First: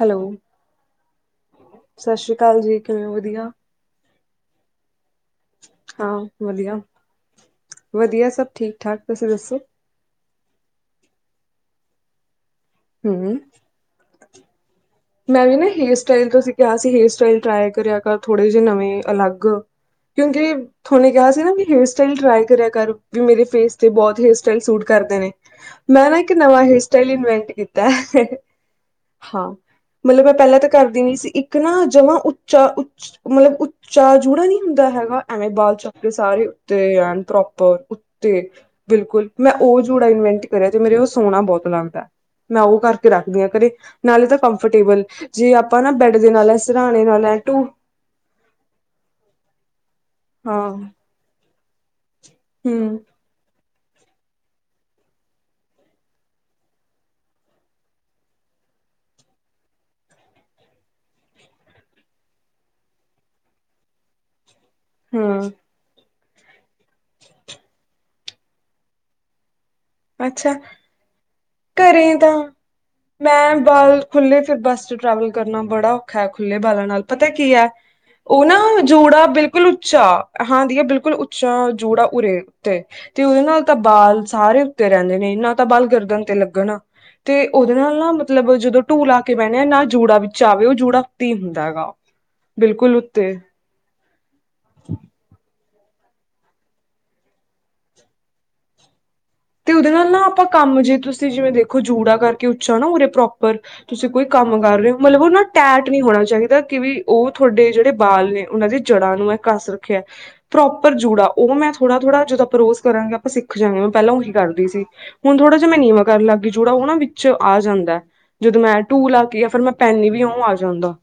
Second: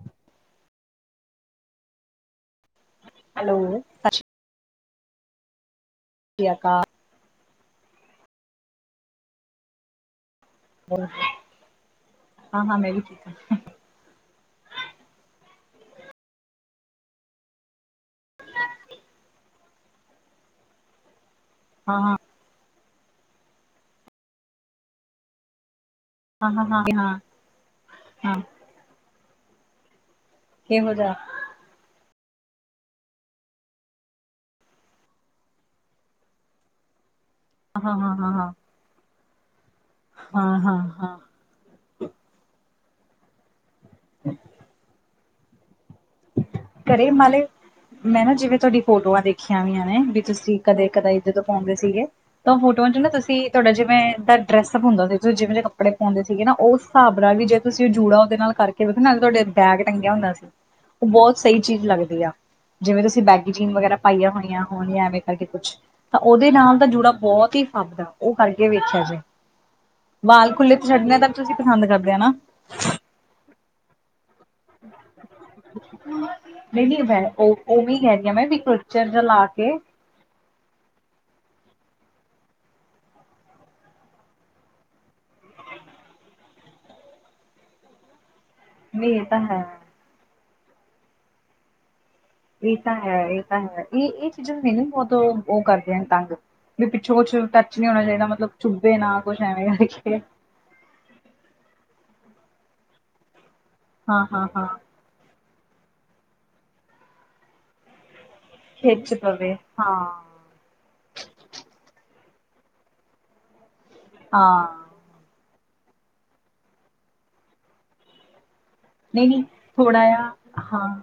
Hello ਸਤਿ ਸ੍ਰੀ ਅਕਾਲ ਜੀ ਕਿਵੇਂ ਵਧੀਆ ਹੈਲੋ ਸਤਿ ਹਾਂ ਸ਼੍ਰੀ ਵਧੀਆ ਅਕਾਲ ਵਧੀਆ ਸਭ ਠੀਕ ਠਾਕ ਤੁਸੀਂ ਦੱਸੋ ਹੋਰ ਹਾਂ ਹਾਂ ਮੈਂ ਵੀ ਠੀਕ ਹੂੰ, ਹਾਂ ਮੈਂ ਵੀ ਨਾ ਹੇਅਰ ਸਟਾਈਲ ਤੁਸੀਂ ਕਿਹਾ ਸੀ ਹੇਅਰ ਸਟਾਈਲ ਟਰਾਈ ਕਰਿਆ ਕਰ ਥੋੜੇ ਜਿਹੇ ਨਵੇਂ ਅਲੱਗ ਕਿਉਂਕਿ ਤੁਹਾਨੇ ਕਿਹਾ ਸੀ ਨਾ ਵੀ ਹੇਅਰ ਹਾਂ ਸਟਾਈਲ ਹਾਂ ਟਰਾਈ ਕਰਿਆ ਕਰ ਵੀ ਮੇਰੇ ਫੇਸ ਤੇ ਬਹੁਤ ਹੇਅਰ ਸਟਾਈਲ ਸੂਟ ਕਰਦੇ ਨੇ ਮੈਂ ਨਾ ਇੱਕ ਹਾਂ ਨਵਾਂ ਹੇਅਰ ਹਾਂ ਹਾਂ ਸਟਾਈਲ ਹਾਂ ਇਨਵੈਂਟ ਕੀਤਾ ਹਾਂ ਹਾਂ ਹਾਂ ਮਤਲਬ ਮੈਂ ਪਹਿਲਾਂ ਤਾਂ ਇਹੋ ਕਰਦੀ ਜਿਹਾ ਨੀ ਸੀ ਇੱਕ ਨਾ ਜਮਾ ਉੱਚਾ ਉੱ ਮਤਲਬ ਉੱਚਾ ਜੂੜਾ ਨੀ ਹੁੰਦਾ ਹੈਗਾ ਐਵੇਂ ਬਾਲ ਚਕਦੇ ਸਾਰੇ ਉੱਤੇ ਆ ਪ੍ਰੋਪਰ ਹਾਂ ਹਾਂ ਹਾਂ ਉੱਤੇ ਹਾਂ ਬਿਲਕੁਲ ਮੈਂ ਉਹ ਜੂੜਾ ਇਨਵੈਂਟ ਹਾਂ ਕਰਿਆ ਹਾਂ ਤੇ ਮੇਰੇ ਉਹ ਹਾਂ ਸੋਹਣਾ ਬਹੁਤ ਲੱਗਦਾ ਮੈਂ ਉਹ ਕਰਕੇ ਰੱਖਦੀ ਹਾਂ ਘਰੇ ਨਾਲੇ ਤਾਂ ਪੰ ਜੇ ਆਪਾਂ ਸਰਾਣੇ ਘਰੇ ਨਾਲ ਐ ਮੇ ਟੂ ਮੈਂ ਨਾ ਜਿਵੇਂ ਤੁਹਾਡੀ ਫੋਟੋਆਂ ਦੇਖੀਆਂ ਵੀਆਂ ਵੀ ਤੁਸੀਂ ਹਾਂ ਕਦੇ ਕਦੇ ਇੱਧਰ ਤੋਂ ਪਾਉਂਦੇ ਸੀਗੇ ਤਾਂ ਉਹ ਫੋਟੋਆਂ ਚ ਹੂੰ ਨਾ ਤੁਸੀਂ ਤੁਹਾਡਾ ਜਿਵੇਂ ਦਾ ਡਰੈਸਅਪ ਹੁੰਦਾ ਸੀ ਤੁਸੀਂ ਜਿਵੇਂ ਜੇ ਕੱਪੜੇ ਪਾਉਂਦੇ ਸੀਗੇ ਨਾ ਉਸ ਹਿਸਾਬ ਨਾਲ ਵੀ ਜੇ ਤੁਸੀਂ ਉਹ ਜੂੜਾ ਉਹਦੇ ਨਾਲ ਕਰਕੇ ਵੀਖ ਨਾ ਤੁਹਾਡੇ ਬੈਗ ਟੰਗਿਆ ਹੁੰਦਾ ਸੀ ਉਹ ਬਹੁਤ ਸਹੀ ਚੀਜ਼ ਲੱਗਦੀ ਆ ਜਿਵੇਂ ਤੁਸੀਂ ਬੈਗੀ ਜੀਨ ਵਗੈਰਾ ਪਾਈਆਂ ਹੋਈਆਂ ਹੋਣੀ ਆਵੇ ਕਰਕੇ ਹੂੰ ਕੁਛ ਤਾਂ ਉਹਦੇ ਨਾਲ ਤਾਂ ਜੁੜਾ ਬਹੁਤ ਹੀ ਫੱਬਦਾ ਉਹ ਕਰਕੇ ਵੇਖਿਆ ਸੀ ਅੱਛਾ ਕਰਦੇ ਘਰੇ ਆ ਤਾਂ ਨਾ ਮੈਂ ਬਾਲ ਖੁੱਲ੍ਹੇ ਫਿਰ ਬੱਸ ਚ ਟਰੈਵਲ ਕਰਨਾ ਬੜਾ ਔਖਾ ਹੈ ਖੁੱਲੇ ਬਾਲਾਂ ਨਹੀਂ ਨਾਲ ਨਹੀਂ ਮੈਂ ਪਤਾ ਕੀ ਉਹ ਹੈ ਉਵੇਂ ਹੀ ਕਹਿ ਰਹੀ ਆ ਉਹ ਮੈਂ ਨਾ ਵੀ ਕਲਚਰ ਜ ਜੋੜਾ ਲਾ ਬਿਲਕੁਲ ਕੇ ਉੱਚਾ ਹਾਂ ਦੀਆ ਬਿਲਕੁਲ ਉੱਚਾ ਜੂੜਾ ਉਰੇ ਉੱਤੇ ਤੇ ਉਹਦੇ ਨਾਲ ਤਾਂ ਬਾਲ ਸਾਰੇ ਤੇ ਰਹਿੰਦੇ ਨੇ ਨਾ ਤਾਂ ਬਲ ਗਰਦਨ ਤੇ ਲੱਗਣ ਤੇ ਉਹਦੇ ਨਾਲ ਨਾ ਮਤਲਬ ਜਦੋਂ ਢੂ ਵੀ ਲਾ ਇਹ ਕੇ ਤਾਂ ਬਹਿੰਣੇ ਹੈ ਆ ਨਾ ਜੂੜਾ ਵਿੱਚ ਆਵੇ ਉਹ ਜੂੜਾ ਉੱਤੇ ਹੀ ਹੁੰਦਾ ਗਾ ਉਹ ਇਹ ਤਾਂ ਹੈ ਇਹ ਤਾਂ ਹੈ ਇਹ ਇਹ ਚੀਜ਼ਾਂ ਮੈਨੂੰ ਬਹੁਤ ਉਹ ਕਰਦੀ ਤੰਗ ਵੀ ਪਿੱਛੋਂ ਕੁਛ ਟੱਚ ਨੀ ਹੋਣਾ ਚਾਹੀਦਾ ਮਤਲਬ ਚੁੱਭੇ ਨਾ ਕੁਛ ਐਵੇਂ ਤੇ ਉਹਦੇ ਨਾਲ ਕਰਕੇ ਨਾ ਆਪਾਂ ਕੰਮ ਜੇ ਤੁਸੀਂ ਜਿਵੇਂ ਦੇਖੋ ਜੂੜਾ ਕਰਕੇ ਉੱਚਾ ਨਾ ਉਰੇ ਪ੍ਰੋਪ ਉਪਰ ਤੁਸੀਂ ਹਾਂ ਕੋਈ ਹਾਂ ਕੰਮ ਹਾਂ ਕਰ ਰਹੇ ਹੋ ਮਤਲਬ ਉਹ ਨਾ, ਟੈਟ ਨਹੀਂ ਹੋਣਾ ਚਾਹੀਦਾ ਕਿ ਵੀ ਉਹ ਤੁਹਾਡੇ ਜਿਹੜੇ ਬਾਲ ਨੇ ਉਹਨਾਂ ਦੀ ਖਿੱਚ ਜੜ੍ਹਾਂ ਨੂੰ ਮੈਂ ਪਵੇ ਕਸ ਹਾਂ ਰੱਖਿਆ ਪ੍ਰੋਪਰ ਜੂੜਾ ਉਹ ਮੈਂ ਥੋੜਾ ਥੋੜਾ ਜਦੋਂ ਰੋਸ ਕਰਾਂਗੇ ਆਪਾਂ ਸਿੱਖ ਜਾ ਗੇ ਮੈਂ ਪਹਿਲਾਂ ਉਹੀ ਕਰਦੀ ਹਾਂ ਸੀ ਹੁਣ ਥੋੜ੍ਹਾ ਜੇ ਮੈਂ ਨੀਵਾਂ ਕਰਨ ਲਾਗੀ ਜੂੜਾ ਉਹ ਨਾ ਵਿੱਚ ਆ ਜਾਂਦਾ ਜਦੋਂ ਮੈਂ ਟੂਲ ਆ ਨਹੀਂ ਕੇ ਨਹੀਂ ਜਾਂ ਫਿਰ ਮੈਂ ਥੋੜਾ ਪੈਨੀ ਜਿਹਾ ਵੀ ਉਹ ਆ ਹਾਂ ਜਾਂਦਾ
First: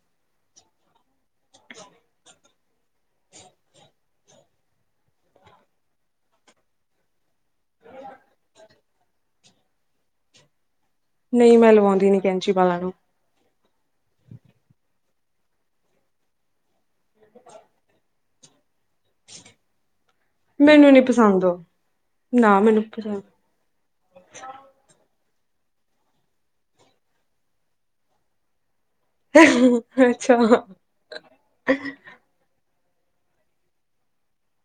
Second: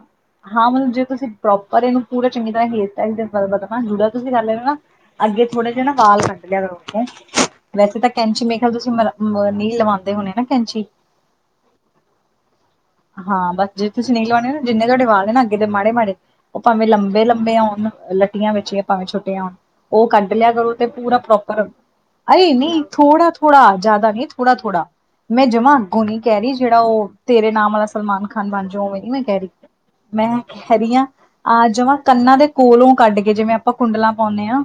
ਹਾਂ ਮਤਲਬ ਜੇ ਤੁਸੀਂ ਪ੍ਰੋਪਰ ਇਹਨੂੰ ਪੂਰਾ ਚੰਗੀ ਤਰ੍ਹਾਂ ਹੇਅਰ ਸਟਾਈ ਬਲ ਜੁੜਿਆ ਤੁਸੀਂ ਕਰ ਲ ਨਾ ਅੱਗੇ ਥੋੜੇ ਜੇ ਨਾ ਬਾਲ ਕੱਢ ਲਿਆ ਕਰ ਉੱਥੋਂ ਵੈਸੇ ਤਾਂ ਕੈਂਚੀ ਮੇਰੇ ਖਿਆਲ ਤੁਸੀਂ ਮ ਨਹੀਂ ਲਵਾਉਂਦੇ ਹੋਣੇ ਨਾ ਕੈਂਚੀ ਨਹੀਂ ਮੈਂ ਲਵਾਉਂਦੀ ਨੀ ਕੈਂਚੀ ਵਾਲਾ ਨੂੰ ਹਾਂ ਬਸ ਜੇ ਤੁਸੀਂ ਨਹੀਂ ਲਾਉਣੇ ਹੋ ਨਾ ਜਿੰਨੇ ਤੁਹਾਡੇ ਵਾਲ ਨੇ ਨਾ ਅੱਗੇ ਦੇ ਮਾੜੇ ਮਾੜੇ ਉਹ ਭਾਵੇਂ ਲੰਬੇ ਲੰਬੇ ਹੋਣ ਲਟੀਆਂ ਵਿੱਚ ਭਾਵੇਂ ਛੋਟੀਆ ਹੋਣ ਉਹ ਕੱਢ ਲਿਆ ਕਰੋ ਤੇ ਮੈਨੂੰ ਨੀ ਪੂਰਾ ਪਸੰਦ ਉਹ ਪ੍ਰੋਪਰ ਅਰੇ ਨਾ ਨਹੀਂ ਮੈਨੂੰ ਪਸੰਦ ਥੋੜਾ ਥੋੜਾ ਜ਼ਿਆਦਾ ਨਹੀਂ ਥੋੜਾ ਥੋੜਾ ਮੈਂ ਜਮਾਂ ਅੱਗੋਂ ਨੀ ਕਹਿ ਰਹੀ ਜਿਹੜਾ ਉਹ ਤੇਰੇ ਨਾਮ ਵਾਲਾ ਸਲਮਾਨ ਖਾਨ ਬਣ ਜਾਓ ਓਵੇਂ ਮੈਂ ਕਹਿ ਰਹੀ ਮੈਂ ਅੱਛਾ ਕਹਿ ਰਹੀ ਹਾਂ ਆ ਜਮਾ ਕੰਨਾਂ ਦੇ ਕੋਲੋਂ ਕੱਢ ਕੇ ਜਿਵੇਂ ਆਪਾਂ ਕੁੰਡਲਾਂ ਪਾਉਂਦੇ ਹਾਂ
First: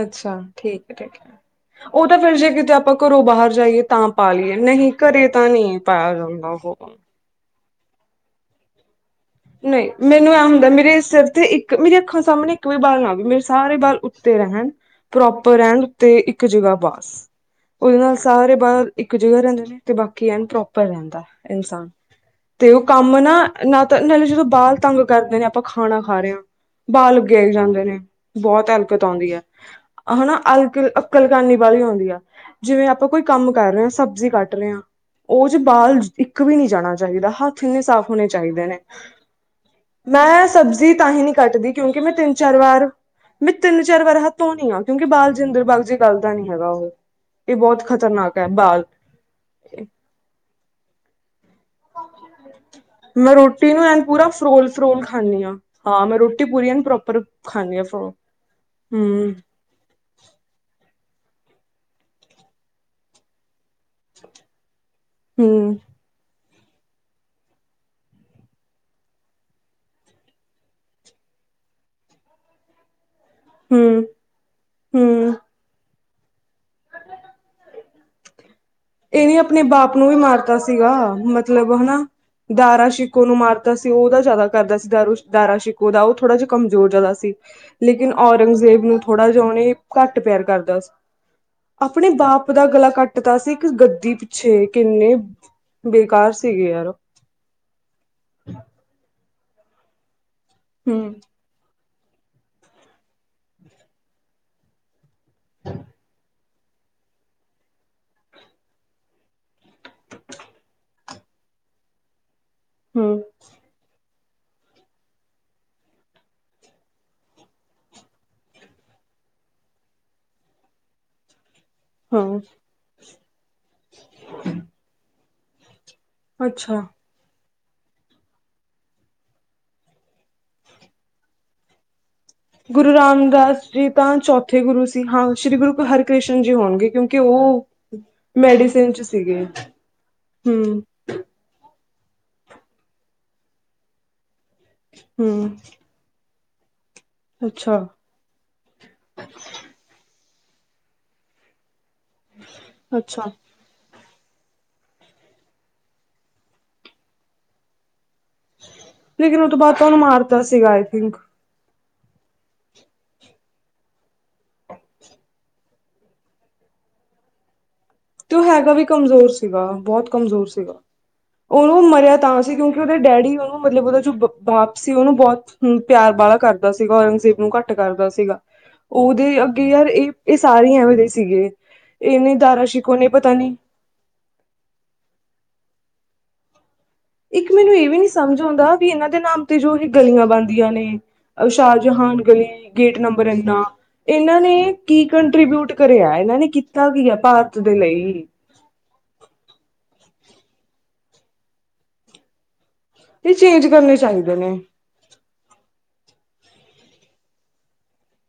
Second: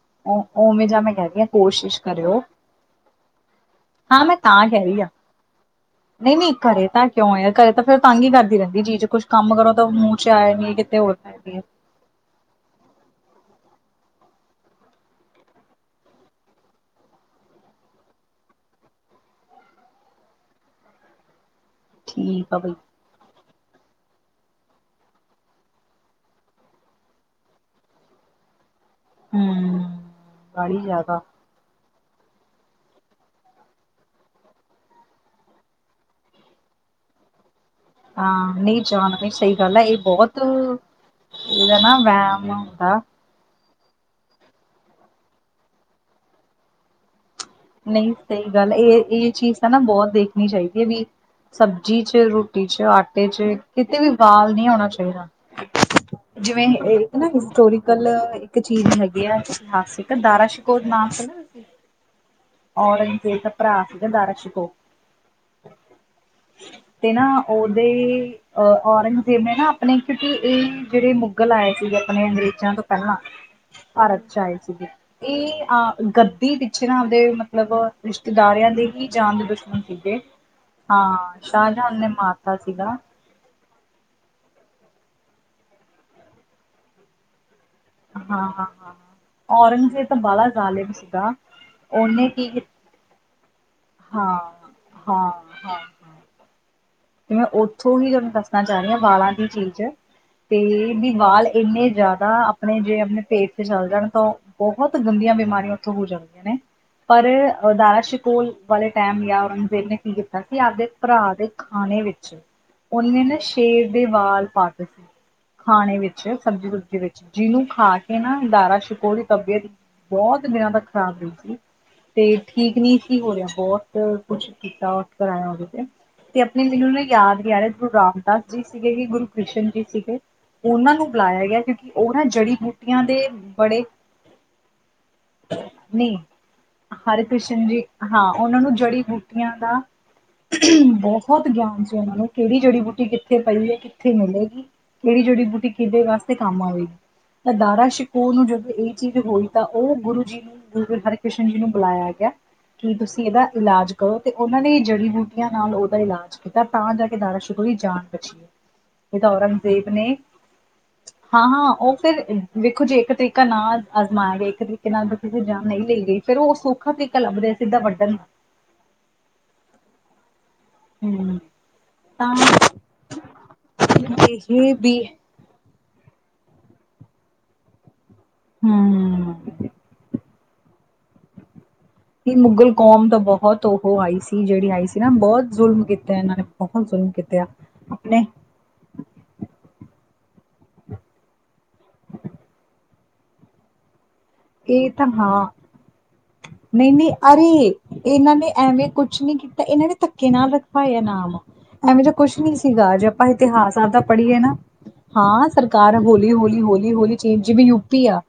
ਅੱਛਾ ਠੀਕ ਉਵੇਂ ਹੈ ਜਾ ਮੈਂ ਠੀਕ ਕਹਿ ਹੈ ਰਹੀ ਹਾਂ ਕੋਸ਼ਿਸ਼ ਉਹ ਤਾਂ ਫੇਰ ਕਰਿਓ ਜੇ ਕਿਤੇ ਆਪਾਂ ਘਰੋਂ ਬਾਹਰ ਜਾਈਏ ਤਾਂ ਹਾਂ ਪਾ ਮੈਂ ਲਈਏ ਤਾਂ ਕਹਿ ਨਹੀਂ ਰਹੀ ਹਾਂ ਘਰੇ ਤਾਂ ਨਹੀਂ ਪਾਇਆ ਨਹੀਂ ਜਾਂਦਾ ਨਹੀਂ ਘਰੇ ਉਹ ਤਾਂ ਕਿਉਂ ਘਰੇ ਤਾਂ ਫਿਰ ਤੰਗ ਹੀ ਕਰਦੀ ਰਹਿੰਦੀ ਜੀ ਚ ਕੁਛ ਕੰਮ ਕਰੋ ਤਾਂ ਨਹੀਂ ਮੂੰਹ ਚ ਮੈਨੂੰ ਐ ਆਏ ਹੁੰਦਾ ਨੀ ਕਿਤੇ ਮੇਰੇ ਹੋਰ ਸਿਰ ਤੇ ਪੈਂਦੀ ਹੈ। ਇੱਕ ਮੇਰੀ ਅੱਖਾਂ ਸਾਹਮਣੇ ਇੱਕ ਵੀ ਬਾਲ ਆਵੇ ਮੇਰੇ ਸਾਰੇ ਬਾਲ ਉੱਤੇ ਰਹਿਣ ਪ੍ਰੋਪਰ ਰਹਿਣ ਉਤੇ ਇੱਕ ਜਗ੍ਹਾ ਬਸ, ਉਹਦੇ ਨਾਲ ਸਾਰੇ ਬਾਹਰ ਇੱਕ ਜਾ ਰਹਿੰਦੇ ਨੇ ਤੇ ਬਾਕੀ ਐ ਪ੍ਰੋਪਰ ਰਹਿੰਦਾ। ਇਨਸਾਨ ਠੀਕ ਆ ਬਈ। ਤੇ ਉਹ ਕੰਮ ਨਾ ਨਾ, ਨਾਲੇ ਜਦੋਂ ਬਾਲ ਤੰਗ ਕਰਦੇ ਨੇ ਆਪਾਂ ਖਾਣਾ ਖਾ ਰਹੇ ਹਾਂ ਬਾਲ ਅੱਗੇ ਆਈ ਜਾਂਦੇ ਨੇ ਬਹੁਤ ਹੈਲਪ, ਆਦੀ ਹੈ ਹੂੰ ਹਨਾ ਅਲਕ ਬਾਹਲੀ ਜ਼ਿਆਦਾ ਅਕਲਕਾਨੀ ਵਾਲੀ ਆਦੀ ਆ, ਜਿਵੇਂ ਆਪਾਂ ਕੋਈ ਕੰਮ ਕਰ ਰਹੇ ਹਾਂ ਸਬਜ਼ੀ ਕੱਟ ਰਹੇ ਹਾਂ, ਉਹ ਜੇ ਬਾਲ ਇੱਕ ਵੀ ਨਹੀਂ ਜਾਣਾ ਚਾਹੀਦਾ ਹੱਥ ਇੰਨੇ ਸਾਫ਼ ਹੋਣੇ ਹਾਂ ਚਾਹੀਦੇ ਨੇ ਨਹੀਂ ਜਾਣ ਨਹੀਂ ਸਹੀ ਗੱਲ ਹੈ ਇਹ ਬਹੁਤ ਮੈਂ ਸਬਜ਼ੀ ਇਹਦਾ ਤਾਂ ਹੀ ਨੀ ਕੱਟਦੀ ਨਾ ਕਿਉਂਕਿ ਮੈਂ ਤਿੰਨ ਵਹਿਮ ਚਾਰ ਵਾਰ ਹੁੰਦਾ। ਮੈਂ ਤਿੰਨ ਚਾਰ ਵਾਰ ਹੱਥ ਧੋਣੀ ਆ ਕਿਉਂਕਿ ਬਾਲਜਿੰਦਰ ਬਾਗ ਜੀ ਗੱਲ ਦਾ ਨੀ ਹੈਗਾ ਉਹ ਇਹ ਬਹੁਤ ਨਹੀਂ ਖ਼ਤਰਨਾਕ ਸਹੀ ਹੈ ਗੱਲ ਬਾਲ ਇਹ ਇਹ ਚੀਜ਼ ਹੈ ਨਾ ਬਹੁਤ ਦੇਖਣੀ ਚਾਹੀਦੀ ਹੈ ਵੀ ਸਬਜ਼ੀ ਚ ਰੋਟੀ ਚ ਆਟੇ ਮੈਂ ਚ ਰੋਟੀ ਨੂੰ ਕਿਤੇ ਐਨ ਵੀ ਪੂਰਾ ਵਾਲ ਨਹੀਂ ਫਰੋਲ ਹੋਣਾ ਫਰੋਲ ਚਾਹੀਦਾ। ਖਾਂਦੀ ਹਾਂ ਹਾਂ ਮੈਂ ਰੋਟੀ ਜਿਵੇਂ ਪੂਰੀ ਐਨ ਪ੍ਰੋਪਰ ਨਾ ਖਾਂਦੀ ਹਾਂ ਹਿਸਟੋਰੀਕਲ ਫਰੋਲ ਇੱਕ ਚੀਜ਼ ਹੈਗੀ ਹਮ ਆ ਇਤਿਹਾਸਿਕ ਦਾਰਾ ਸ਼ਿਕੋਤ ਨਾਮ, ਔਰੰਗਜੇਬ ਦਾ ਭਰਾ ਸੀ ਦਾਰਾ ਸੈਕੋ ਹੂੰ, ਹੂੰ, ਤੇ ਨਾ ਉਹਦੇ ਅਹ ਔਰੰਗਜ਼ੇਬ ਨੇ ਨਾ ਆਪਣੇ ਕਿਉਂਕਿ ਇਹ ਜਿਹੜੇ ਮੁਗਲ ਆਏ ਸੀ। ਆਪਣੇ ਅੰਗਰੇਜ਼ਾਂ ਤੋਂ ਪਹਿਲਾਂ ਹਮ ਭਾਰਤ ਚ ਆਏ ਸੀਗੇ ਹਮ ਇਹ ਅਹ ਗੱਦੀ ਵਿੱਚ, ਤਰ ਦੇ ਮਤਲਬ ਰਿਸ਼ਤੇਦਾਰਿਆਂ ਦੇ ਹੀ ਇਹਨੇ ਜਾਨ ਦੇ ਆਪਣੇ ਦੁਸ਼ਮਣ ਬਾਪ ਨੂੰ ਵੀ ਸੀਗੇ ਮਾਰਤਾ ਸੀਗਾ ਹਾਂ ਮਤਲਬ ਸ਼ਾਹਜਹਾਨ ਹਨਾ ਨੇ ਮਾਰਤਾ ਸੀਗਾ ਦਾਰਾ ਹਾਂ ਸ਼ਿਕੋ ਨੂੰ ਮਾਰਤਾ ਸੀ ਉਹਦਾ ਜ਼ਿਆਦਾ ਕਰਦਾ ਸੀ ਦਾਰੂ ਦਾਰਾ ਸ਼ਿਕੋ ਦਾ ਉਹ ਥੋੜ੍ਹਾ ਜਿਹਾ ਕਮਜ਼ੋਰ ਜ਼ਿਆਦਾ ਸੀ। ਲੇਕਿਨ ਹਾਂ ਹਾਂ ਔਰੰਗਜ਼ੇਬ ਹਾਂ। ਨੂੰ ਥੋੜਾ ਜਹਾ ਉਹਨੇ ਔਰੰਗਜ਼ੇਬ ਤਾਂ ਘੱਟ ਪਿਆਰ ਬਾਹਲਾ ਕਰਦਾ ਸੀ, ਜ਼ਾਲਿਮ ਸੀਗਾ ਆਪਣੇ ਉਹਨੇ ਕੀ ਬਾਪ ਦਾ ਕੀਤਾ। ਗਲਾ ਕੱਟਦਾ ਸੀ। ਗੱਦੀ ਹਾਂ ਪਿੱਛੇ ਕਿੰਨੇ ਹਾਂ ਹਾਂ ਹਾਂ ਬੇਕਾਰ ਸੀਗੇ ਯਾਰ, ਤੇ ਮੈਂ ਉੱਥੋਂ ਹੀ ਤੁਹਾਨੂੰ ਦੱਸਣਾ ਚਾਹੁੰਨੀ ਹਾਂ ਵਾਲਾਂ ਦੀ ਚੀਜ਼ ਤੇ ਹਮ ਵੀ ਵਾਲ ਇੰਨੇ, ਜ਼ਿਆਦਾ ਆਪਣੇ ਜੇ ਆਪਣੇ ਪੇਟ ਤੇ ਚੱਲ ਜਾਣ ਤਾਂ ਬਹੁਤ ਗੰਦੀਆਂ ਬਿਮਾਰੀਆਂ ਉੱਥੋਂ ਹੋ ਜਾਂਦੀਆਂ ਨੇ, ਪਰ ਦਾਰਾ ਸ਼ਕੋਲ ਵਾਲੇ ਟਾਈਮ ਜਾਂ ਔਰੰਗਜ਼ੇਬ ਨੇ ਕੀ ਕੀਤਾ ਸੀ ਆਪਦੇ ਭਰਾ ਦੇ, ਖਾਣੇ ਵਿੱਚ ਹਮ ਓਨੇ ਨਾ ਸ਼ੇਰ ਦੇ ਵਾਲ ਪਾਟ ਸੀ। ਖਾਣੇ ਵਿੱਚ ਸਬਜ਼ੀ ਸੁਬਜੀ ਵਿੱਚ ਜਿਹਨੂੰ ਖਾ ਕੇ ਨਾ ਅਦਾਰਾ ਸ਼ਿਕੋ ਦੀ ਤਬੀਅਤ, ਬਹੁਤ ਦਿਨਾਂ ਤੱਕ ਖ਼ਰਾਬ ਰਹੀ ਸੀ ਤੇ ਹਾਂ ਠੀਕ ਨਹੀਂ ਸੀ ਹੋ ਰਿਹਾ ਬਹੁਤ ਕੁਛ ਕੀਤਾ ਕਰਾਇਆ ਉਹਦੇ ਤੇ ਤੇ ਅੱਛਾ ਗੁਰੂ ਰਾਮਦਾਸ ਜੀ ਸੀਗੇ ਹੀ ਗੁਰੂ ਕ੍ਰਿਸ਼ਨ ਜੀ ਸੀਗੇ ਉਹਨਾਂ ਨੂੰ ਬੁਲਾਇਆ ਗਿਆ ਕਿਉਂਕਿ ਉਹ ਨਾ ਜੜੀ ਗੁਰੂ ਬੂਟੀਆਂ ਦੇ ਰਾਮਦਾਸ ਬੜੇ ਜੀ ਤਾਂ ਚੌਥੇ ਗੁਰੂ ਸੀ ਹਾਂ ਸ਼੍ਰੀ ਗੁਰੂ ਨਹੀਂ ਹਰਿਕ੍ਰਿਸ਼ਨ ਜੀ ਹੋਣਗੇ। ਕਿਉਂਕਿ ਹਰਿ ਕ੍ਰਿਸ਼ਨ ਜੀ ਉਹ ਹਾਂ ਉਹਨਾਂ ਨੂੰ ਮੈਡੀਸਿਨ ਚ ਜੜੀ ਸੀਗੇ ਬੂਟੀਆਂ ਦਾ ਹੂੰ ਬਹੁਤ ਗਿਆਨ ਸੀ ਉਹਨਾਂ ਨੂੰ ਕਿਹੜੀ ਜੜੀ ਬੂਟੀ ਕਿੱਥੇ ਪਈ ਹੈ ਕਿੱਥੇ ਮਿਲੇਗੀ ਕਿਹੜੀ ਜੜੀ ਹਮ ਬੂਟੀ ਕਿਹਦੇ ਵਾਸਤੇ ਕੰਮ ਆਵੇਗੀ ਤਾਂ ਅੱਛਾ ਦਾਰਾ ਸ਼ਿਕੋ ਨੂੰ ਜਦੋਂ ਇਹ ਚੀਜ਼ ਹੋਈ ਤਾਂ ਉਹ ਗੁਰੂ ਜੀ, ਗੁਰ ਹਰਿਕ੍ਰਿਸ਼ਨ ਜੀ ਨੂੰ ਬੁਲਾਇਆ ਗਿਆ ਕਿ ਤੁਸੀਂ ਅੱਛਾ ਇਹਦਾ ਇਲਾਜ, ਅਤੇ ਉਹਨਾਂ ਨੇ ਹੀ ਜੜੀ ਬੂਟੀਆਂ ਨਾਲ ਉਹਦਾ ਇਲਾਜ ਕੀਤਾ ਤਾਂ ਜਾ ਕੇ ਦਾ ਸ਼ੁਕਰਰੀ ਜਾਣ ਇਹ ਤਾਂ ਲੇਕਿਨ ਉਹ ਤੋਂ ਬਾਅਦ ਤਾਂ ਔਰੰਗਜ਼ੇਬ ਉਹਨੂੰ ਨੇ ਮਾਰਤਾ ਸੀਗਾ ਆਈ ਥਿੰਕ ਹਾਂ ਹਾਂ ਉਹ ਫੇਰ ਦੇਖੋ ਜੀ ਇੱਕ ਤਰੀਕਾ ਨਾਲ ਅਜਮਾਇਆ ਗਿਆ ਇੱਕ ਤਰੀਕੇ ਨਾਲ ਕਿਸੇ ਜਾ ਨਹੀਂ ਲਈ ਗਈ ਫੇਰ ਉਹ ਸੋਖਾ ਤਾਰੀਕਾ ਲੱਭਦੇ ਸੀ। ਤੇ ਉਹ ਹੈਗਾ ਵੀ ਕਮਜ਼ੋਰ ਸੀਗਾ ਬਹੁਤ ਕਮਜ਼ੋਰ ਸੀਗਾ। ਹੂੰ ਉਹਨੂੰ ਮਰਿਆ ਤਾਂ ਸੀ ਕਿਉਂਕਿ ਉਹਦੇ ਡੈਡੀ ਉਹਨੂੰ ਮਤਲਬ ਉਹਦਾ ਜੋ ਬਾਪ ਇਹ ਸੀ ਵੀ ਉਹਨੂੰ ਬਹੁਤ, ਪਿਆਰ ਵਾਲਾ ਕਰਦਾ ਸੀਗਾ ਔਰੰਗਜ਼ੇਬ ਨੂੰ ਘੱਟ ਕਰਦਾ ਸੀਗਾ ਹਮ ਉਹਦੇ ਅੱਗੇ ਯਾਰ ਇਹ, ਇਹ ਸਾਰੇ ਇਹੋ ਜਿਹੇ ਸੀਗੇ ਇਹਨੇ ਦਾਰਾ ਸ਼ਿ ਫੋਮ ਤਾਂ ਬਹੁਤ ਉਹ ਆਈ ਸੀ ਜਿਹੜੀ ਆਈ ਸੀ ਨਾ ਬਹੁਤ ਜ਼ੁਲਮ ਕੀਤੇ ਇਹਨਾਂ ਨੇ, ਬਹੁਤ ਜ਼ੁਲਮ ਕੀਤੇ ਆ ਇੱਕ ਮੈਨੂੰ ਇਹ ਵੀ ਨੀ ਆਪਣੇ ਸਮਝ ਆਉਂਦਾ ਵੀ ਇਹਨਾਂ ਦੇ ਨਾਮ ਤੇ ਜੋ ਇਹ, ਗਲੀਆਂ ਬਣਦੀਆਂ ਨੇ ਸ਼ਾਹਜਹਾਨ ਗਲੀ ਗੇਟ ਨੰਬਰ ਇੰਨਾ, ਇਹਨਾਂ ਨੇ ਕੀ ਕੰਟਰੀਬਿਊਟ ਕਰਿਆ ਇਹਨਾਂ ਨੇ, ਕੀਤਾ ਕੀ ਨਹੀਂ-ਨਹੀਂ ਹੈ ਭਾਰਤ ਅਰੇ ਦੇ ਲਈ ਇਹਨਾਂ ਨੇ ਐਵੇਂ ਕੁਛ ਨਹੀਂ ਕੀਤਾ ਇਹਨਾਂ ਨੇ, ਧੱਕੇ ਨਾਲ ਰੱਖ ਪਾਏ ਇਨਾਮ ਇਹੋ ਜਾ ਕੁਛ ਨੀ ਸੀ ਗਾ ਜੇ ਆਪਾਂ ਤੇ ਚੇਂਜ ਇਤਿਹਾਸ ਕਰਨੇ ਆਪਦਾ ਚਾਹੀਦੇ ਪੜ੍ਹੀਏ ਨਾ ਨੇ। ਹਾਂ ਸਰਕਾਰ ਹੌਲੀ ਹੌਲੀ ਹਲੀ ਹੌਲੀ ਚ ਜਿਵੇਂ ਯੂਪੀ ਆ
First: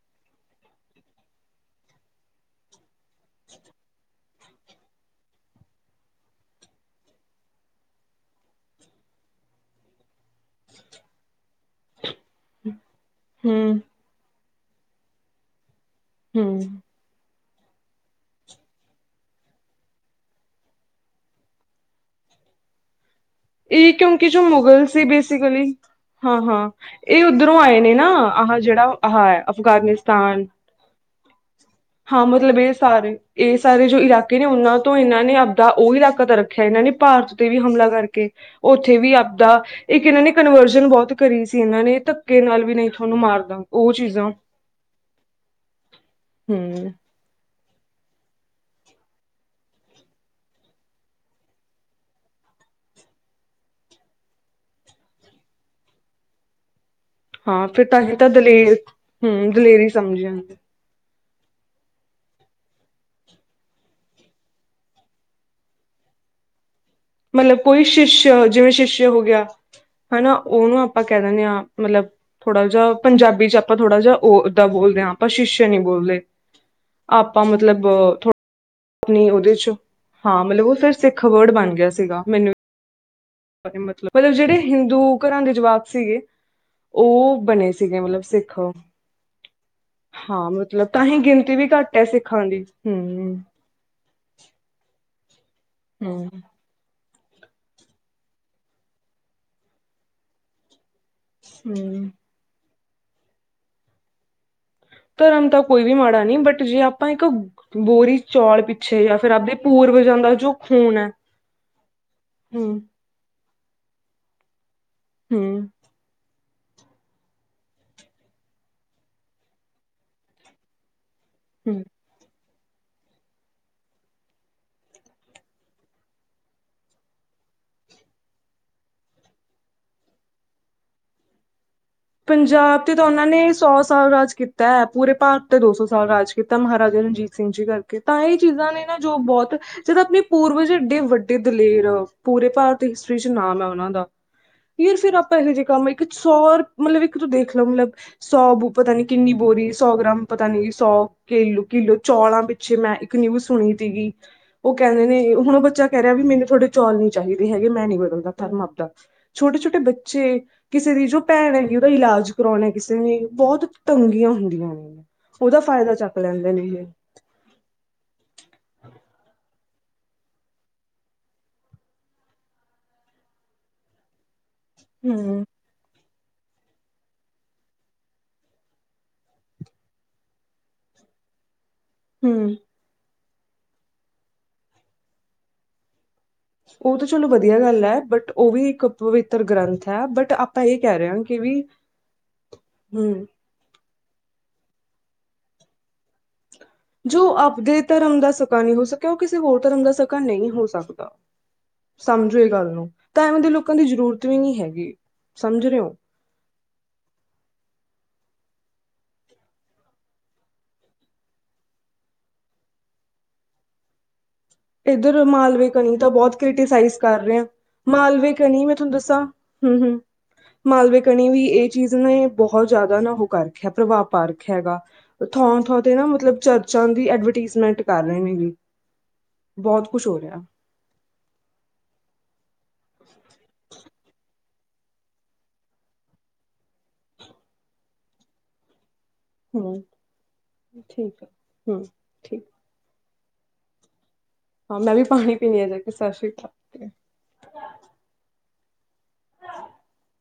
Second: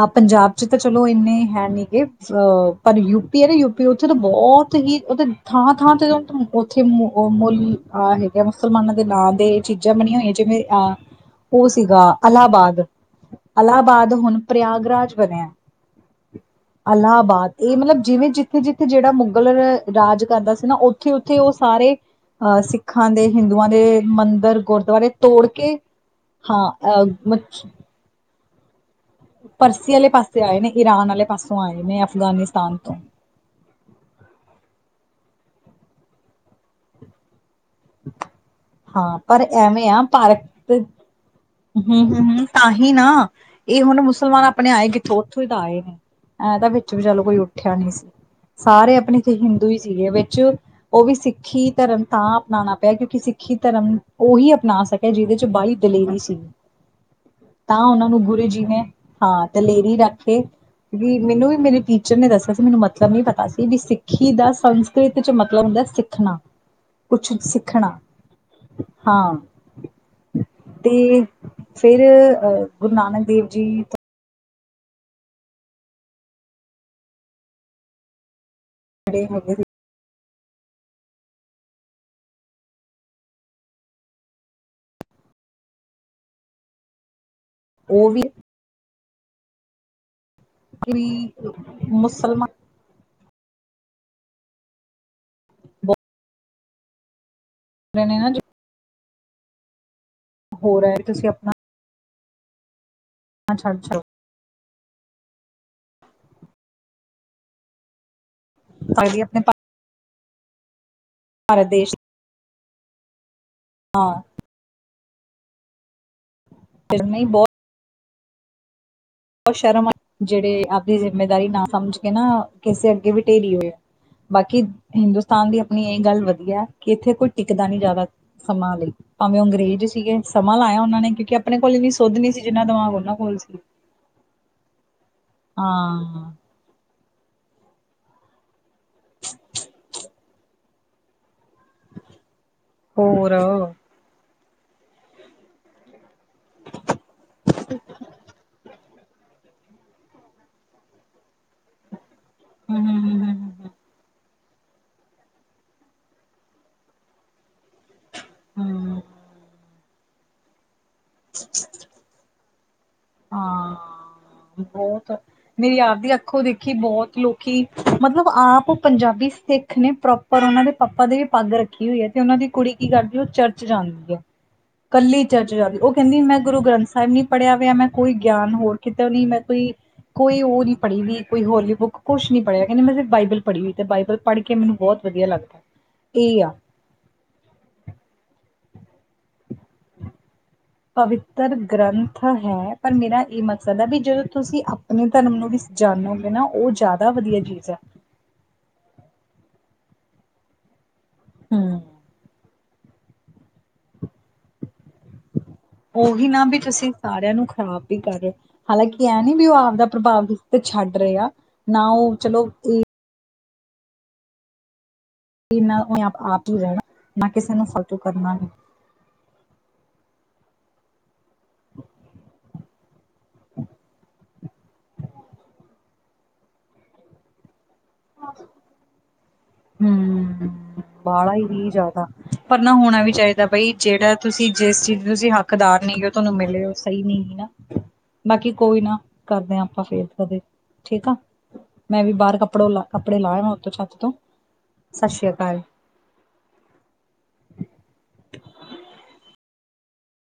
ਆਹ ਪੰਜਾਬ ਚ ਤਾਂ ਚਲੋ ਇੰਨੇ ਹੈ ਨੀ ਗੇ ਅ ਪਰ ਯੂਪੀ ਨਾ ਯੂਪੀ ਉੱਥੇ ਤਾਂ ਬਹੁਤ ਹੀ ਉਹ ਥਾਂ ਥਾਂ ਤੇ ਉੱਥੇ ਉਹ ਮੁੱਲ ਅਹ ਹੈਗੇ ਮੁਸਲਮਾਨਾਂ ਦੇ ਨਾਂ ਦੇ ਚੀਜ਼ਾਂ ਬਣੀਆਂ ਹੋਈਆਂ ਜਿਵੇਂ ਅਹ ਉਹ ਸੀਗਾ ਅਲਾਹਾਬਾਦ ਹੂੰ, ਅਲਾਹਾਬਾਦ ਹੁਣ ਪ੍ਰਯਗਰਾਜ ਬਣਿਆ ਹੂੰ ਇਲਾਹਾਬਾਦ ਇਹ ਮਤਲਬ ਜਿਵੇਂ ਜਿੱਥੇ ਜਿੱਥੇ ਜਿਹੜਾ ਮੁੱਗਲ ਰਾਜ ਕਰਦਾ ਸੀ ਨਾ ਉੱਥੇ ਉੱਥੇ ਉਹ ਸਾਰੇ ਅਹ ਸਿੱਖਾਂ ਦੇ ਹਿੰਦੂਆਂ ਦੇ ਇਹ ਮੰਦਿਰ ਗੁਰਦੁਆਰੇ ਤੋੜ ਕੇ ਹਾਂ ਹਾਂ ਇਹ ਉੱਧਰੋਂ ਆਏ ਨੇ ਨਾ ਆਹ ਜਿਹੜਾ ਅਹ ਪਰਸੀ ਵਾਲੇ ਪਾਸੇ ਅਫਗਾਨਿਸਤਾਨ ਆਏ ਨੇ ਈਰਾਨ ਵਾਲੇ ਪਾਸੋਂ ਆਏ ਨੇ ਹਾਂ ਮਤਲਬ ਇਹ ਅਫਗਾਨਿਸਤਾਨ ਤੋਂ ਸਾਰੇ ਇਹ ਸਾਰੇ ਜੋ ਇਲਾਕੇ ਨੇ ਉਹਨਾਂ ਤੋਂ ਇਹਨਾਂ ਨੇ ਆਪਦਾ ਉਹੀ ਇਲਾਕਾ ਤਾਂ ਰੱਖਿਆ ਇਹਨਾਂ ਨੇ ਭਾਰਤ ਤੇ ਵੀ ਹਮਲਾ ਕਰਕੇ ਉੱਥੇ ਵੀ ਹਾਂ ਪਰ ਆਪਦਾ ਐਵੇਂ ਆ ਇੱਕ ਇਹਨਾਂ ਨੇ ਭਾਰਤ ਕਨਵਰਜਨ ਬਹੁਤ ਕਰੀ ਸੀ ਇਹਨਾਂ ਨੇ ਹੂੰ ਧੱਕੇ ਹੂੰ ਨਾਲ ਵੀ ਨਹੀਂ ਤਾਂਹੀ ਤੁਹਾਨੂੰ ਨਾ ਮਾਰਦਾ ਇਹ ਉਹ ਹੁਣ ਚੀਜ਼ਾਂ ਮੁਸਲਮਾਨ ਆਪਣੇ ਆਏ ਕਿੱਥੋਂ ਉੱਥੋਂ ਹੀ ਤਾਂ ਆਏ ਨੇ ਹੈਂ ਤਾਂ ਹੂੰ। ਵਿੱਚ ਵੀ ਚਲੋ ਕੋਈ ਉੱਠਿਆ ਨੀ ਸੀ ਸਾਰੇ ਆਪਣੇ ਇੱਥੇ ਹਿੰਦੂ ਹੀ ਸੀਗੇ ਵਿੱਚ ਉਹ ਵੀ ਸਿੱਖੀ ਧਰਮ ਤਾਂ ਅਪਣਾਉਣਾ ਪਿਆ ਕਿਉਂਕਿ ਸਿੱਖੀ ਧਰਮ ਉਹੀ ਅਪਣਾ ਸਕਿਆ ਜਿਹਦੇ ਚ ਬਲੀ ਦਲੇਰੀ ਸੀ ਹਾਂ ਤਾਂ ਫਿਰ ਉਹਨਾਂ ਹੀ ਨੂੰ ਗੁਰੂ ਜੀ ਦਲੇਰ ਨੇ ਹਾਂ ਹੂੰ ਦਲੇਰੀ ਸਮਝਿਆ ਰੱਖੇ ਵੀ ਮੈਨੂੰ ਵੀ ਮੇਰੇ ਟੀਚਰ ਨੇ ਦੱਸਿਆ ਸੀ ਮੈਨੂੰ ਮਤਲਬ ਨੀ ਪਤਾ ਸੀ ਵੀ ਸਿੱਖੀ ਦਾ ਸੰਸਕ੍ਰਿਤ ਚ ਮਤਲਬ ਹੁੰਦਾ ਸਿੱਖਣਾ ਕੁਛ ਮਤਲਬ ਕੋਈ ਸਿੱਖਣਾ ਸ਼ਿਸ਼ ਜਿਵੇਂ ਸ਼ਿਸ਼ਯ ਹੋ ਹਾਂ ਗਿਆ ਹਨਾ ਉਹਨੂੰ ਆਪਾਂ ਕਹਿ ਤੇ ਦਿੰਨਦੇ ਹਾਂ ਫਿਰ ਮਤਲਬ ਅਹ ਥੋੜਾ ਜਿਹਾ ਗੁਰੂ ਨਾਨਕ ਦੇਵ ਪੰਜਾਬੀ ਚ ਆਪਾਂ ਜੀ ਥੋੜਾ ਜਿਹਾ ਉਹ ਦਾਂ ਬੋਲਦੇ ਹਾਂ ਆਪਾਂ ਸ਼ੀਸ਼ੇ ਨੀ ਬੋਲਦੇ ਆਪਾਂ ਮਤਲਬ ਥੋੜਾ ਜਿਹੜੇ ਆਪਣੀ ਹੈਗੇ ਉਹਦੇ ਸੀ ਚ ਹਾਂ ਮਤਲਬ ਉਹ ਫਿਰ ਸਿੱਖ ਵਰਡ ਬਣ ਗਿਆ ਸੀਗਾ ਮੈਨੂੰ ਮਤਲਬ ਮਤਲਬ ਜਿਹੜੇ ਹਿੰਦੂ ਘਰਾਂ ਦੇ ਜਵਾਕ ਸੀਗੇ ਉਹ ਬਣੇ ਸੀਗੇ ਉਹ ਵੀ ਮਤਲਬ ਸਿੱਖ ਹਾਂ ਮਤਲਬ ਵੀ ਤਾਂ ਹੀ ਗਿਣਤੀ ਵੀ ਘੱਟ ਹੈ ਸਿੱਖਾਂ ਮੁਸਲਮਾਨ ਦੀ ਹਮ ਬਹੁਤ ਹਂ ਨੇ ਨਾਂ ਹੋਰਹਾ ਹੈ ਹਂ ਅੱਛਾ ਅੱਛਾ ਧਰਮ ਤਾਂ ਕੋਈ ਵੀ ਮਾੜਾ ਨਹੀਂ ਬਟ ਜੇ ਆਪਾਂ ਇੱਕ ਬੋਰੀ ਚੌਲ ਪਿੱਛੇ ਤਾਂ ਜਾਂ ਵੀ ਫਿਰ ਆਪਣੇ ਆਪਦੇ ਭਾ- ਪੂਰਵਜਾ ਦਾ ਜੋ ਖ਼ੂਨ ਐ ਭਾਰਤ ਦੇਸ਼ ਹੂੰ ਹਾਂ ਹੂੰ ਫਿਰ ਨੀ ਬਹੁਤ ਬਹੁਤ ਸ਼ਰਮ ਆ ਜਿਹੜੇ ਆਪਦੀ ਜਿੰਮੇਦਾਰੀ ਨਾ ਹਮ ਸਮਝ ਕੇ ਨਾ ਕਿਸੇ ਅੱਗੇ ਵੀਟੇਰੀ ਹੋਏ ਆ ਬਾਕੀ ਹਿੰਦੁਸਤਾਨ ਦੀ ਆਪਣੀ ਇਹ ਗੱਲ ਵਧੀਆ ਕਿ ਇੱਥੇ ਕੋਈ ਟਿਕਦਾ ਨਹੀਂ ਜ਼ਿਆਦਾ ਸਮਾਂ ਲਈ ਭਾਵੇਂ ਉਹ ਅੰਗਰੇਜ਼ ਸੀਗੇ ਸਮਾਂ ਲਾਇਆ ਉਹਨਾਂ ਨੇ ਕਿਉਂਕਿ ਆਪਣੇ ਕੋਲ ਵੀ ਪੰਜਾਬ ਤੇ ਤਾਂ ਉਹਨਾਂ ਨੇ ਸੌ ਸਾਲ ਰਾਜ ਤਾਂ ਹੈ ਪੂਰੇ ਭਾਰਤ ਤੇ ਦੋ ਸੌ ਸਾਲ ਹਾਂ ਰਾਜ ਕੀਤਾ ਮਹਾਰਾਜੇ ਨੇ ਜੀਤ ਸਿੰਘ ਜੀ ਕਰਕੇ ਤਾਂ ਇਹ ਚੀਜ਼ਾਂ ਨੇ ਨਾ ਜੋ ਬਹੁਤ ਜਿੱਦ ਆਪਣੇ ਪੂਰਵਜਡੇ ਵੱਡੇ ਦਲੇਰ ਪੂਰੇ ਭਾਰਤ ਹਿਸਟਰੀ ਚ ਹੋਰ ਨਾਮ ਹੈ ਹਮ ਉਹਨਾਂ ਦਾ ਯਾਰ ਫੇਰ ਆਪਾਂ ਇਹੋ ਜਿਹੇ ਕੰਮ ਇੱਕ ਸੌ ਮਤਲਬ ਇੱਕ ਤੂੰ ਦੇਖਲਾ ਮਤਲਬ ਸੌ ਬੂ ਪਤਾ ਨੀ ਕਿੰਨੀ ਬੋਰੀ ਸੌ ਗ੍ਰਾਮ ਪਤਾ ਨੀ ਸੌ ਕਿਲ ਕਿਲੋ ਚੌਲਾਂ ਪਿੱਛੇ ਹਮ ਮੈਂ ਇੱਕ ਹਮ ਨਿਊਜ਼ ਹਮ ਸੁਣੀ ਸੀਗੀ ਉਹ ਕਹਿੰਦੇ ਨੇ ਹੁਣ ਉਹ ਬੱਚਾ ਕਹਿ ਰਿਹਾ ਵੀ ਮੈਨੂੰ ਹਾੋਡੇ ਚਲੀ ਚਾਹੀਦੇ ਹੈਗੇ ਮੈਂ ਨੀ ਬਦਲ ਧਰਮ ਹਮ ਆਪਦਾ ਹਮ ਛੋਟੇ ਛੋਟੇ ਬੱਚੇ ਕਿਸੇ ਦੀ ਜੋ ਭੈਣ ਹੈ ਰਾਜਗੁਰੂ ਨੇ ਕਿਸੇ ਨੇ ਬਹੁਤ ਤੰਗੀਆਂ ਹਾਂ ਹੁੰਦੀਆਂ ਨੇਂ ਬਹੁਤ ਉਹਦਾ ਮੇਰੀ ਫਾਇਦਾ ਆਪਦੀ ਚੱਕ ਅੱਖੋਂ ਲੈਂਦੇ ਨੇਂ ਦੇਖੀ ਇਹ। ਬਹੁਤ ਲੋਕੀ ਮਤਲਬ ਆਪ ਪੰਜਾਬੀ ਸਥਿਤ ਨੇ ਪ੍ਰੋਪਰ ਉਹਨਾਂ ਦੇ ਪਾਪਾ ਦੀ ਵੀ ਪੱਗ ਰੱਖੀ ਹੋਈ ਐ ਤੇ ਉਹਨਾਂ ਦੀ ਕੁੜੀ ਕੀ ਕਰਦੀ ਉਹ ਚਰਚ ਜਾਂਦੀ ਐ। ਕੱਲੀ ਹਮ ਚਰਚ ਜਾਂਦੀ ਉਹ ਕਹਿੰਦੀ ਮੈਂ ਗੁਰੂ ਗ੍ਰੰਥ ਸਾਹਿਬ ਨੀਂ ਪੜ੍ਹਿਆ ਵਆ ਮੈਂ ਕੋਈ ਗਿਆਨ ਹੋਰ ਕਿਤੇ ਨਈਂ ਮੈਂ ਕੋਈ ਕੋਈ ਉਹ ਨਈਂ ਪੜ੍ਹੀ ਨਈਂ ਕੋਈ ਹੋਲੀ ਬੁੱਕ ਕੁਛ ਨੀਂ ਹਮ ਪੜਿਆ ਕਹਿੰਦੀ ਮੈਂ ਸਿਰਫ ਬਾਈਬਲ ਪੜ੍ਹੀ ਹੋਈ ਤੇ ਬਾਈਬਲ ਪੜ੍ਹ ਕੇ ਮੈਨੂੰ ਬਹੁਤ ਵਧੀਆ ਲੱਗਦਾ। ਇਹ ਆ ਉਹ ਤਾਂ ਚਲੋ ਵਧੀਆ ਗੱਲ ਐ ਬਟ ਉਹ ਵੀ ਇੱਕ ਪਵਤਰ ਗ੍ਰੰਥ ਐ ਬਟ ਅਪ ਪਵਿੱਤਰ ਗ੍ਰੰਥ ਹੈ ਪਰ ਹਮ ਮੇਰਾ ਇਹ ਮਕਸਦ ਹੈ ਵੀ ਜਦੋਂ ਤੁਸੀਂ ਆਪਣੇ ਧਰਮ ਨੂੰ ਵੀ ਜਾਣੋਗੇ ਨਾਂ ਜੋ ਆਪਦੇ ਧਰਮ ਦਾ ਸਕਾ ਨਈਂ ਹੋ ਸਕਿਆ ਉਹ ਕਿਸੇ ਹੋਰ ਧਰਮ ਦਾ ਸਕਾ ਨਈਂ ਹੋ ਸਕਦਾ। ਸਮਝੋ ਇਹ ਗੱਲ ਨੂੰ ਤਾਂ ਇਵੇਂ ਦੇ ਲੋਕਾਂ ਦੀ ਜ਼ਰੂਰਤ ਵੀ ਨੀਂ ਹੈਗੀ। ਸਮਝ ਰਹੇ ਹੋ। ਉਹੀ ਨਾਂ ਵੀ ਤੁਸੀਂ ਸਾਰਿਆਂ ਨੂੰ ਖ਼ਰਾਬ ਵੀ ਕਰ ਰਹੇ ਔ। ਹਾਲਾਂਕਿ ਇਹ ਨੀਂ ਵੀ ਉਹ ਆਪਦਾ ਪ੍ਰਭਾਵ ਤੇ ਛੱਡ ਰਹੇ ਆ ਨਾਂ ਉਹ ਚਲੋ ਵੀ ਉਧਰ ਇਹ ਨਾ ਮਾਲਵੇਕੀ ਤਾਂ ਆਪ ਬਹੁਤ ਆਪ ਹੀ ਰਹਿਣਾ ਕ੍ਰਿਸਾਈਜ਼ ਕਰ ਨਾ ਰਿਹੇ ਆ। ਕਿਸੇ ਨੂੰ ਫਾਲਤੂ ਮਾਲਵੇ ਕਰਨਾ ਵੀ। ਕਣੀ ਮੈਂ ਤੁਹਾਨੂੰ ਦੱਸਾਂ ਹਂ ਹਂ ਮਾਲਵੇ ਕਣੀ ਵੀ ਇਹ ਚੀਜ਼ ਨੇਂ ਬਹੁਤ ਜ਼ਿਆਦਾ ਨਾਂ ਉਹ ਕਰ ਰੱਖਿਆ ਪ੍ਰਭਾਵ ਪਾ ਰੱਖਿਆ ਹੈਗਾ। ਥਾਂ-ਥਾਂ ਤੇ ਨਾਂ ਮਤਲਬ ਚਰਚਾਂ ਦੀ ਐਡਵਰਟੀਜ਼ਮੈਂਟ ਕਰ ਰਹੇ ਨ ਜੀ। ਬਹੁਤ ਕੁਛ ਹੋ ਰਿਹਾ। ਹਂ, ਵਾਲਾ ਹੀ ਨਹੀਂ ਜ਼ਿਆਦਾ ਪਰ ਨਾ ਹੋਣਾ ਵੀ ਚਾਹੀਦਾ ਬਈ ਜਿਹੜਾ ਤੁਸੀਂ ਜਿਸ ਚੀਜ਼ ਤੁਸੀਂ ਹੱਕਦਾਰ ਨਈਂ ਹੋ ਤੁਹਾਨੂੰ ਮਿਲੇ ਹੋ ਸਹੀ ਨਈਂ ਨਾਂ। ਬਾਕੀ ਕੋਈ ਨਾ ਕਰਦੇ ਹਾਂ ਹੂੰ ਆਪਾਂ ਫੇਰ ਕਦੇ ਠੀਕ ਆ। ਮੈਂ ਵੀ ਬਾਹਰ ਕੱਪੜੋ ਕੱਪੜੇ ਲਾਹਵਾਂ ਉੱਤ ਛੱਤ ਤੋਂ ਹਾਂ, ਮੈਂ ਵੀ ਸਤਿ ਸ੍ਰੀ ਪਾਣੀ ਪੀਣੀ ਅਕਾਲ ਆਂ ਜਾ ਕੇ ਸਤਿ ਸ਼੍ਰੀ ਅਕਾਲ। [unintelligible]